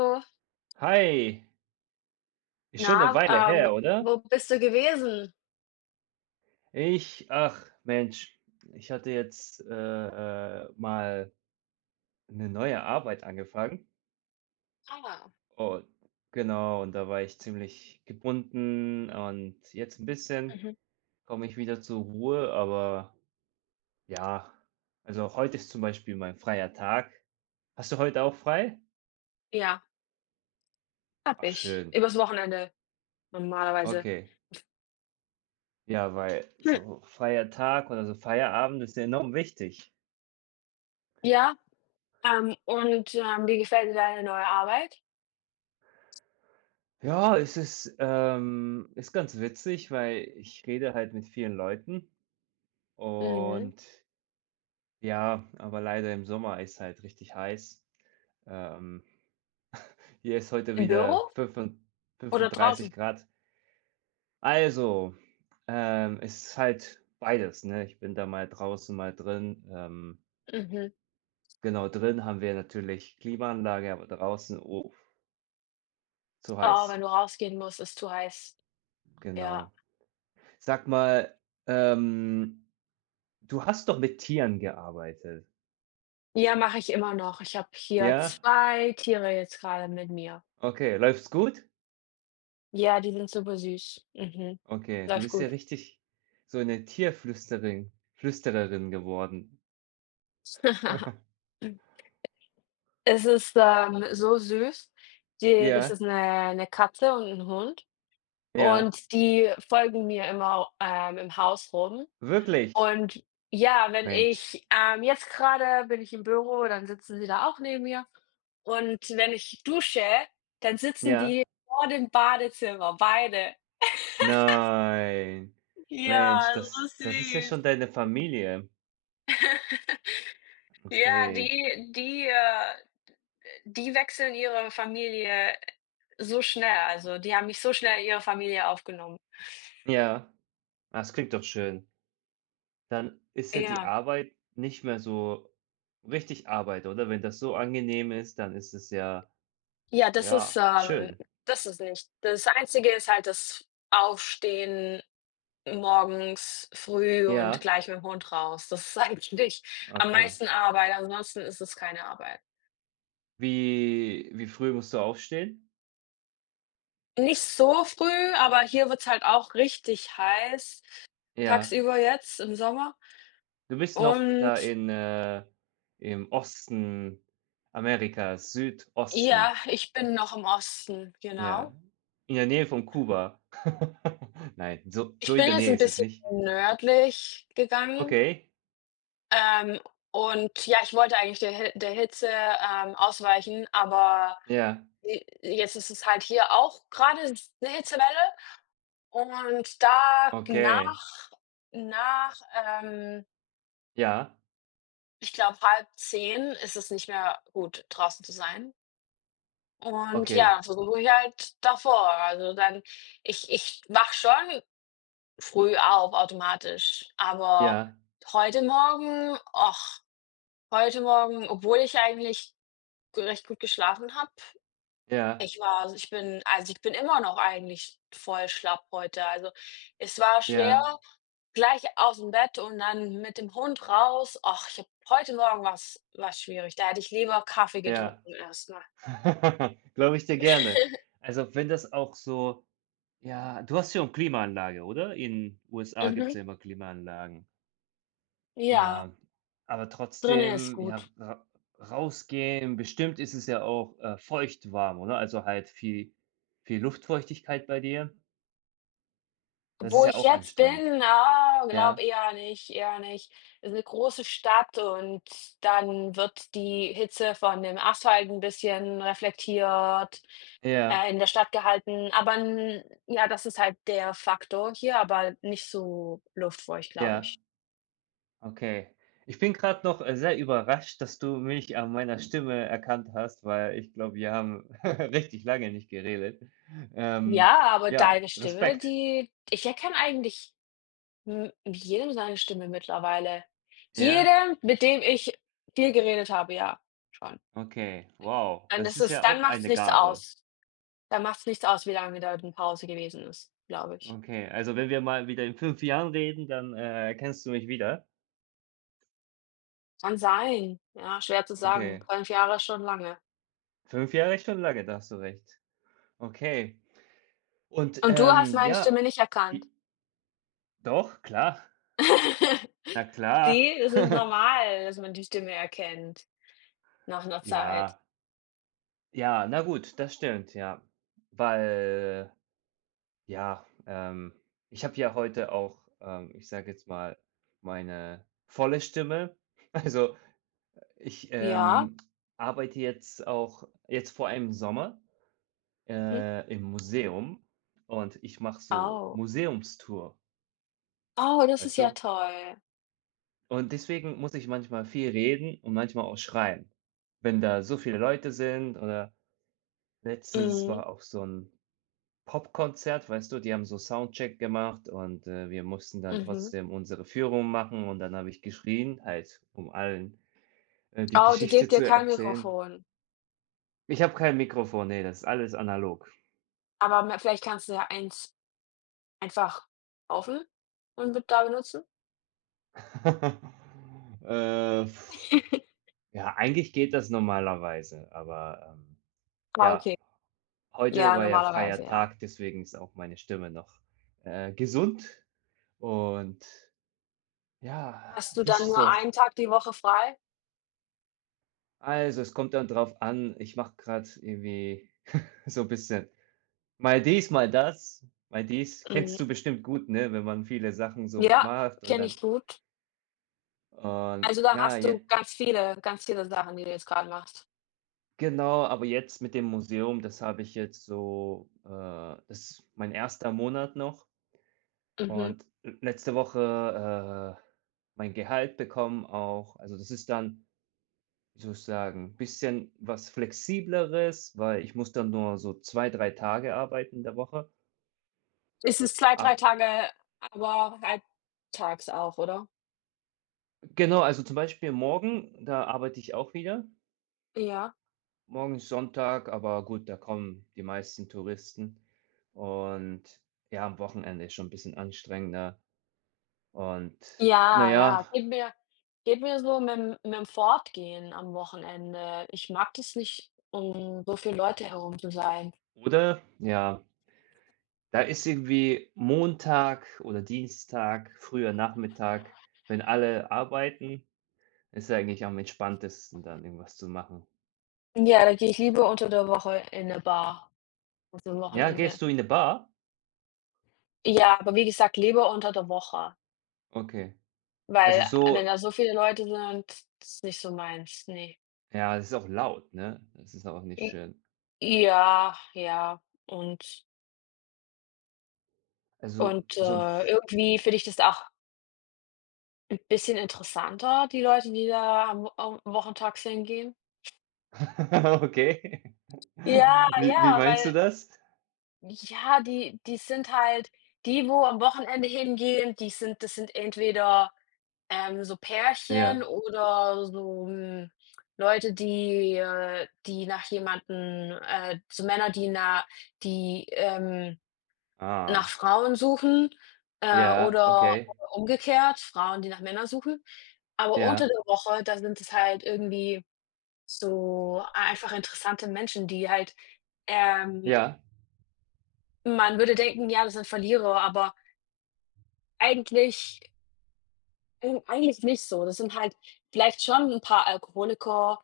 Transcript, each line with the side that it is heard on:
left: So,
right: Hi, ist schon eine
left: na,
right: Weile her, oder?
left: wo bist du gewesen?
right: Ich ach Mensch, ich hatte jetzt, mal eine neue Arbeit angefangen
left: Ah.
right: und genau, und da war ich ziemlich gebunden und jetzt ein bisschen
left: Mhm.
right: komme ich wieder zur Ruhe, aber ja, also, heute ist zum Beispiel mein freier Tag. Hast du heute auch frei?
left: Ja, hab
right: Ach
left: ich.
right: schön,
left: Übers Wochenende normalerweise.
right: okay. Ja, weil
left: Hm,
right: so freier Tag oder so Feierabend ist ja enorm wichtig.
left: ja, und, wie gefällt dir deine neue Arbeit?
right: Ja, es ist, ist ganz witzig, weil ich rede halt mit vielen Leuten
left: Mhm.
right: und ja, aber leider im Sommer ist halt richtig heiß. Ähm, hier ist heute
left: Im
right: wieder
left: Büro oder
right: 35
left: draußen?
right: Grad. Also, es ist halt beides, ne? Ich bin da mal draußen, mal drin.
left: Mhm.
right: Genau, drin haben wir natürlich Klimaanlage, aber draußen, oh, zu
left: Oh,
right: heiß.
left: wenn du rausgehen musst, ist zu heiß. Ja.
right: Genau. Sag mal, ähm du hast doch mit Tieren gearbeitet.
left: Ja, mache ich immer noch. Ich habe hier
right: Ja?
left: 2 Tiere jetzt gerade mit mir.
right: Okay. Läuft's gut?
left: Ja, die sind super süß. Mhm.
right: Okay, du
left: Läuft
right: bist ja
left: gut.
right: richtig so eine Tierflüsterin Flüstererin geworden.
left: Es ist, so süß. Die das
right: Ja,
left: ist eine 'ne Katze und ein Hund
right: ja.
left: und die folgen mir immer, im Haus rum.
right: Wirklich?
left: Und ja, wenn
right: Mensch.
left: ich, jetzt gerade bin ich im Büro, dann sitzen sie da auch neben mir. Und wenn ich dusche, dann sitzen
right: Ja.
left: die vor dem Badezimmer, beide.
right: Nein.
left: Ja,
right: Mensch,
left: so
right: das ist ja
left: süß.
right: schon deine Familie.
left: Ja,
right: Okay.
left: die wechseln ihre Familie so schnell. Also, die haben mich so schnell in ihre Familie aufgenommen.
right: Ja. Ah, das klingt doch schön. Dann ist ja die
left: Ja.
right: Arbeit nicht mehr so richtig Arbeit, oder? Wenn das so angenehm ist, dann ist es ja
left: Ja,
right: ja, schön.
left: das ist nicht das Einzige, ist halt das Aufstehen morgens früh und
right: Ja,
left: gleich mit dem Hund raus. Das ist eigentlich am
right: okay.
left: meisten Arbeit, ansonsten ist es keine Arbeit.
right: Wie früh musst du aufstehen?
left: Nicht so früh, aber hier wird's halt auch richtig heiß
right: Ja.
left: tagsüber jetzt im Sommer.
right: Du bist noch da
left: Und
right: in, im Osten Amerikas,
left: ja,
right: Südosten,
left: ich bin noch im Osten,
right: ja.
left: genau.
right: In der Nähe von Kuba. Nein, so so
left: Ich
right: in
left: bin
right: der
left: jetzt
right: Nähe
left: ein
right: ist es
left: bisschen
right: nicht.
left: nördlich gegangen.
right: Okay,
left: Ähm, und ja, ich wollte eigentlich der Hitze, ausweichen, aber
right: ja,
left: j jetzt ist es halt hier auch gerade eine Hitzewelle und
right: okay,
left: nach, ähm,
right: ja,
left: ich glaube, halb zehn ist es nicht mehr gut, draußen zu sein. Und
right: okay,
left: ja, so suche ich halt davor. Also, dann ich wach schon früh auf automatisch, aber
right: ja,
left: heute Morgen, ach heute Morgen, obwohl ich eigentlich recht gut geschlafen habe.
right: ja,
left: Ich war also, ich bin immer noch eigentlich voll schlapp heute. Also, es war schwer,
right: ja,
left: gleich aus dem Bett und dann mit dem Hund raus. Ach, ich habe heute Morgen was schwierig. Da hätte ich lieber Kaffee
right: ja.
left: getrunken erstmal.
right: Glaube ich dir gerne. Also, wenn das auch so. Ja, du hast ja auch Klimaanlage, oder? In USA gibt's
left: Mhm.
right: ja immer Klimaanlagen.
left: Ja,
right: Ja, aber
left: drinnen ist
right: trotzdem, ja,
left: gut.
right: ra rausgehen, bestimmt ist es ja auch, feucht warm, oder? Also halt viel viel Luftfeuchtigkeit bei dir. Das ist
left: Wo
right: ja
left: ich
right: auch
left: jetzt
right: anstrengend.
left: bin, glaube
right: Ja,
left: eher nicht, eher nicht. Ist eine große Stadt und dann wird die Hitze von dem Asphalt ein bisschen reflektiert.
right: ja,
left: In der Stadt gehalten, aber n ja, das ist halt der Faktor hier, aber nicht so Luftfeucht, glaube
right: ja,
left: ich.
right: okay. Ich bin gerade noch, sehr überrascht, dass du mich an meiner Stimme erkannt hast, weil ich glaube, wir haben richtig lange nicht geredet. Ähm,
left: Ja, aber
right: ja,
left: deine Stimme,
right: Respekt.
left: die ich erkenne eigentlich m jedem seine Stimme mittlerweile.
right: Ja.
left: Jedem, mit dem ich viel geredet habe, ja, schon.
right: Okay, wow, das ist ja
left: Dann
right: auch
left: macht es
right: eine
left: nichts
right: Gabe.
left: aus. Dann macht es nichts aus, wie lange da eine Pause gewesen ist, glaube ich.
right: Okay, also wenn wir mal wieder in 5 Jahren reden, dann, erkennst du mich wieder.
left: Kann sein, ja, schwer zu sagen.
right: Okay,
left: 5 Jahre ist schon lange.
right: 5 Jahre ist schon lange, da hast du recht. Okay. Und,
left: Und du hast meine
right: ja,
left: Stimme nicht erkannt?
right: wie doch, klar. Na klar.
left: Es ist normal, dass man die Stimme erkennt nach einer Zeit.
right: Ja, ja, na gut, das stimmt, ja. Weil, ja, ich habe ja heute auch, ich sage jetzt mal, meine volle Stimme. Also, ich,
left: Ja.
right: arbeite jetzt auch jetzt vor allem im Sommer,
left: Mhm.
right: im Museum und ich mache so
left: Oh.
right: Museumstour,
left: Oh, das ist
right: weißt
left: ja
right: du?
left: toll.
right: Und deswegen muss ich manchmal viel reden und manchmal auch schreien, wenn da so viele Leute sind oder letztens
left: Mhm.
right: war auch so ein Popkonzert, weißt du, die haben so Soundcheck gemacht und, wir mussten dann
left: Mhm.
right: trotzdem unsere Führung machen und dann habe ich geschrien, halt, um allen, die
left: Oh, die
right: Geschichte
left: gibt dir
right: zu
left: kein
right: erzählen.
left: Mikrofon.
right: Ich habe kein Mikrofon, nee, das ist alles analog.
left: Aber me vielleicht kannst du ja eins einfach kaufen und mit da benutzen?
right: Pf, ja, eigentlich geht das normalerweise, aber,
left: Ah,
right: ja,
left: okay.
right: heute
left: Ja,
right: war ja
left: normalerweise,
right: freier
left: ja.
right: Tag, deswegen ist auch meine Stimme noch, gesund und ja,
left: Hast du dann
right: wisst
left: nur
right: doch.
left: einen Tag die Woche frei?
right: Also, es kommt dann drauf an, ich mache gerade irgendwie so ein bisschen mal dies, mal das, mal dies. Kennst
left: Mhm.
right: du bestimmt gut, ne, wenn man viele Sachen so
left: Ja,
right: macht und
left: kenne
right: dann
left: ich gut.
right: und,
left: Also, da
right: ja,
left: hast du
right: jetzt.
left: ganz viele Sachen, die du jetzt grad machst.
right: Genau, aber jetzt mit dem Museum, das habe ich jetzt so, das ist mein erster Monat noch
left: Mhm.
right: und l letzte Woche, mein Gehalt bekommen auch. Also, das ist dann, wie soll ich sagen, ein bisschen was Flexibleres, weil ich muss dann nur so 2 3 Tage arbeiten in der Woche.
left: Es ist 2, 3
right: Ah,
left: Tage, aber halt tags auch, oder?
right: genau, also zum Beispiel morgen, da arbeite ich auch wieder.
left: Ja.
right: Morgen ist Sonntag, aber gut, da kommen die meisten Touristen und ja, am Wochenende ist schon 'n bisschen anstrengender. Und na
left: Ja,
right: ja
left: ja. Geht mir so mit'm Fortgehen am Wochenende. Ich mag das nicht, um so viele Leute herum zu sein.
right: oder ja, da ist irgendwie Montag oder Dienstag, früher Nachmittag, wenn alle arbeiten, ist eigentlich am entspanntesten, dann irgendwas zu machen.
left: Ja, da gehe ich lieber unter der Woche in 'ne Bar als am
right: Ja,
left: Wochenende.
right: gehst du in eine Bar?
left: Ja, aber wie gesagt, lieber unter der Woche,
right: Okay. Also
left: weil, wenn
right: so
left: da so viele Leute sind, ist nicht so meins, ne.
right: ja, das ist auch laut, ne? Das ist auch nicht
left: J
right: schön.
left: Ja, ja. Und
right: Also so 'n F
left: irgendwie finde ich das auch 'n bisschen interessanter, die Leute, die da am wochentags hingehen.
right: okay.
left: Ja,
right: Wie
left: ja,
right: meinst du das?
left: Die sind halt die, wo am Wochenende hingehen, die sind das sind entweder, so Pärchen
right: Ja.
left: oder so, Leute, die, die nach jemanden, so Männer, die die, ähm, nach
right: Ah.
left: Frauen suchen,
right: Ja,
left: oder
right: okay.
left: umgekehrt, Frauen, die nach Männern suchen. Aber unter
right: Ja.
left: der Woche, da sind es halt irgendwie so einfach interessante Menschen, die halt, ähm
right: Ja.
left: man würde denken, ja, das sind Verlierer, aber eigentlich eigentlich nicht so. Das sind halt vielleicht schon ein paar Alkoholiker,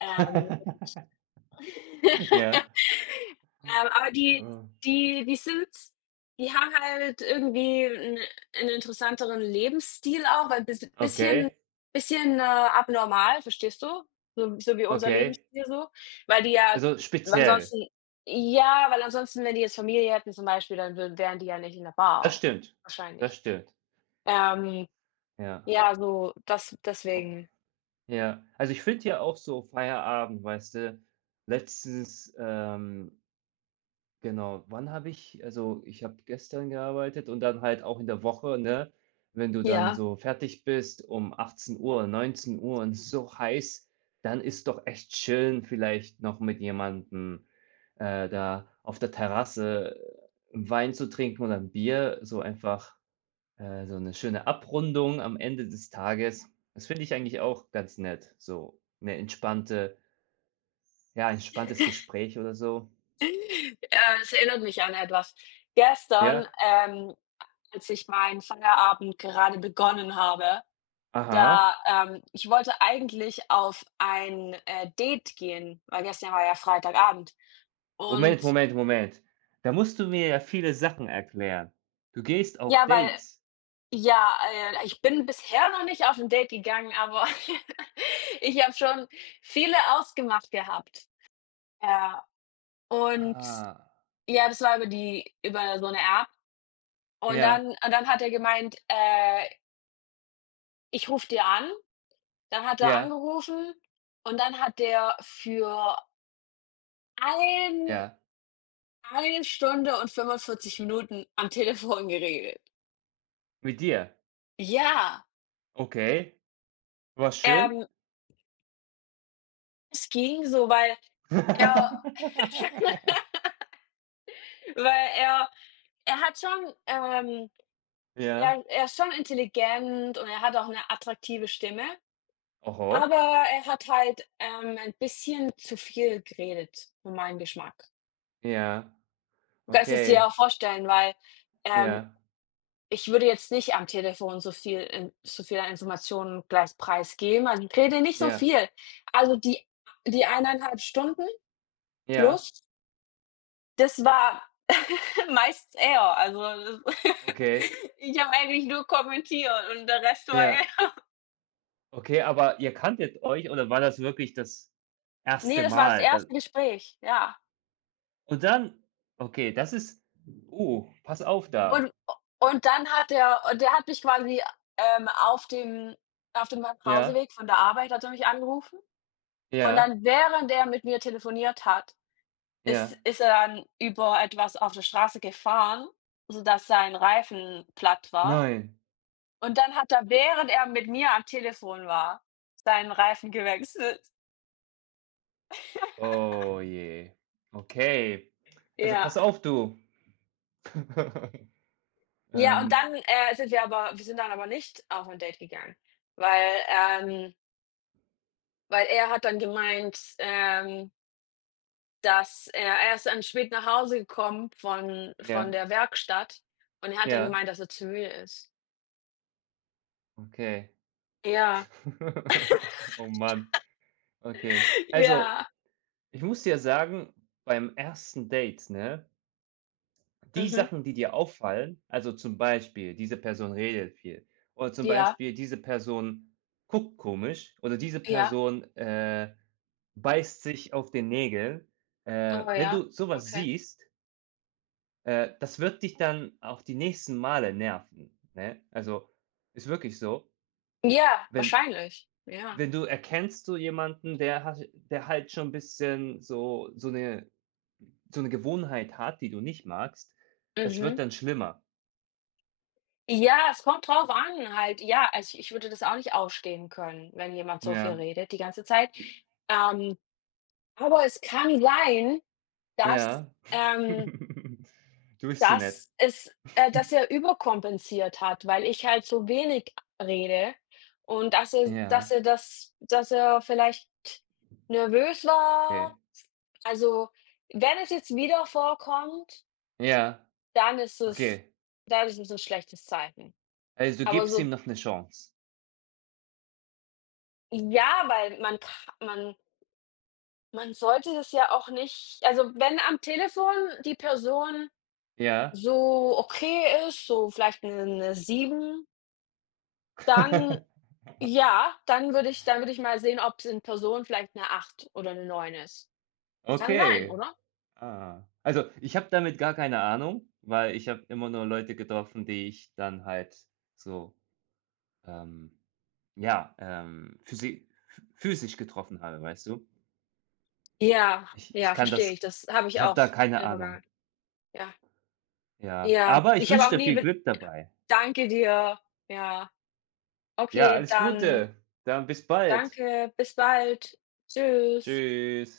left: und
right: Ja.
left: Aber
right: Ah,
left: die die sind die haben halt irgendwie einen 'n interessanteren Lebensstil auch, weil
right: okay,
left: bisschen, abnormal, verstehst du? So so wie unser
right: okay.
left: Lebensstil so, weil die ja
right: Also, speziell.
left: ansonsten ja, weil ansonsten, wenn die jetzt Familie hätten zum Beispiel, dann würden wären die ja nicht in der
right: Das
left: Bar,
right: stimmt. Das
left: wahrscheinlich.
right: stimmt.
left: Ähm,
right: Ja.
left: ja, so das
right: Oh.
left: deswegen,
right: Ja. Also, ich finde ja auch so Feierabend, weißt du letztens, genau. Wann habe ich also, ich habe gestern gearbeitet und dann halt auch in der Woche, ne? Wenn du dann
left: ja.
right: so fertig bist um 18:00 Uhr und so heiß, dann ist doch echt chillen vielleicht noch mit jemandem, da auf der Terrasse 'n Wein zu trinken oder 'n Bier, so einfach, so eine schöne Abrundung am Ende des Tages. Das finde ich eigentlich auch ganz nett, so eine entspannte ja, entspanntes Gespräch oder so.
left: Es erinnert mich an etwas. Gestern,
right: Ja,
left: ähm Als ich meinen Feierabend gerade begonnen habe,
right: aha.
left: da ich wollte eigentlich auf ein, Date gehen, weil gestern war ja Freitagabend. Und
right: Moment, Moment, Moment. Da musst du mir ja viele Sachen erklären. Du gehst auf
left: ja,
right: Dates.
left: ich bin bisher noch nicht auf ein Date gegangen, aber ich habe schon viele ausgemacht gehabt. Ja, und
right: Ah.
left: ja, das war über so eine App.
right: Ja,
left: Und dann hat er gemeint: „Ich rufe dir an.“ Dann hat er
right: ja,
left: angerufen und dann hat der für Ein
right: ja.
left: eine Stunde und 45 Minuten am Telefon geredet.
right: Mit dir.
left: Ja,
right: Okay. War schön?
left: ähm, es ging so, weil er weil er er hat schon,
right: Ja.
left: er ist schon intelligent und er hat auch eine attraktive Stimme,
right: Oho.
left: aber er hat halt, ein bisschen zu viel geredet für meinen Geschmack.
right: Ja.
left: Du kannst es dir
right: Okay.
left: auch vorstellen, ähm,
right: Ja.
left: ich würde jetzt nicht am Telefon so viel an Informationen gleich preisgeben. Also, ich rede nicht so
right: Ja.
left: viel. Also, die 1,5 Stunden
right: Ja.
left: plus, das war meist er. Also, das
right: Okay.
left: Ich habe eigentlich nur kommentiert und der Rest war
right: Ja.
left: er.
right: Okay, aber ihr kanntet euch oder war das wirklich das
left: Ne,
right: erste
left: das war das
right: Mal? Da
left: erste Gespräch, ja.
right: und dann okay, das ist pass auf da.
left: Und und der hat mich quasi, ähm, auf dem auf dem
right: Ja.
left: Nachhauseweg von der Arbeit hat er mich angerufen. Und
right: Ja.
left: dann, während er mit mir telefoniert hat, Ist
right: Ja.
left: ist er dann über etwas auf der Straße gefahren, sodass sein Reifen platt war.
right: Nein.
left: Und dann hat er, während er mit mir am Telefon war, seinen Reifen gewechselt.
right: Oh je. Okay. Also,
left: Ja.
right: pass auf, du.
left: Ja, und
right: Ähm,
left: dann, sind wir aber wir sind dann aber nicht auf ein Date gegangen, weil, ähm weil er hat dann gemeint, dass er ist dann spät nach Hause gekommen von
right: ja,
left: der Werkstatt und er hat dann
right: ja,
left: gemeint, dass er zu müde ist.
right: okay.
left: Ja,
right: Oh Mann, okay. Also,
left: ja.
right: ich muss dir sagen, beim ersten Date, ne, die
left: Mhm.
right: Sachen, die dir auffallen, also zum Beispiel, diese Person redet viel oder zum
left: Ja,
right: Beispiel, diese Person guckt komisch oder diese
left: ja.
right: Person, beißt sich auf den Nägel.
left: Oh
right: Wenn
left: ja,
right: du sowas
left: okay.
right: siehst. Das wird dich dann auch die nächsten Male nerven, ne? Also, ist wirklich so.
left: Ja,
right: Wenn
left: wahrscheinlich. Ja.
right: wenn du erkennst so jemanden, der hat, der halt schon ein bisschen so so eine Gewohnheit hat, die du nicht magst, das wird
left: Mhm.
right: dann schlimmer.
left: Ja, es kommt drauf an halt. Ja, also ich würde das auch nicht ausstehen können, wenn jemand so viel
right: Ja.
left: redet die ganze Zeit.
right: I
left: Ähm, aber es kann sein, dass,
right: ja.
left: ähm
right: Du bist zu nett.
left: dass er überkompensiert hat, weil ich halt so wenig rede und
right: Ja,
left: dass er vielleicht nervös war.
right: okay.
left: Also, wenn es jetzt wieder vorkommt,
right: Ja,
left: Dann ist es
right: okay.
left: dann ist es ein schlechtes Zeichen.
right: Also, du
left: Aber
right: gibst ihm
left: so
right: noch eine Chance?
left: ja, weil man ka man man sollte das ja auch nicht, also, wenn am Telefon die Person
right: Ja.
left: so okay ist, so vielleicht eine 'ne 7, dann ja, dann würde ich mal sehen, ob's in Person vielleicht eine 8 oder eine 9 ist. Kann sein,
right: Okay.
left: oder?
right: Ah. Also, ich habe damit gar keine Ahnung, weil ich habe immer nur Leute getroffen, die ich dann halt so, ähm, ja, physisch getroffen habe, weißt du?
left: Ja,
right: Ich
left: ja,
right: kann
left: verstehe ich.
right: das
left: Das habe
right: ich
left: ich
right: habe
left: auch
right: da
left: in
right: keine
left: der
right: Ahnung,
left: Vergangenheit. Ja,
right: ja.
left: ja.
right: Aber ich
left: Ich habe
right: wünsche
left: auch
right: dir
left: nie
right: viel
left: be
right: Glück dabei.
left: „Danke dir.“ Ja,
right: Ja,
left: okay,
right: alles
left: dann
right: Gute, dann bis bald.
left: Danke, bis bald. Tschüss.
right: Tschüss.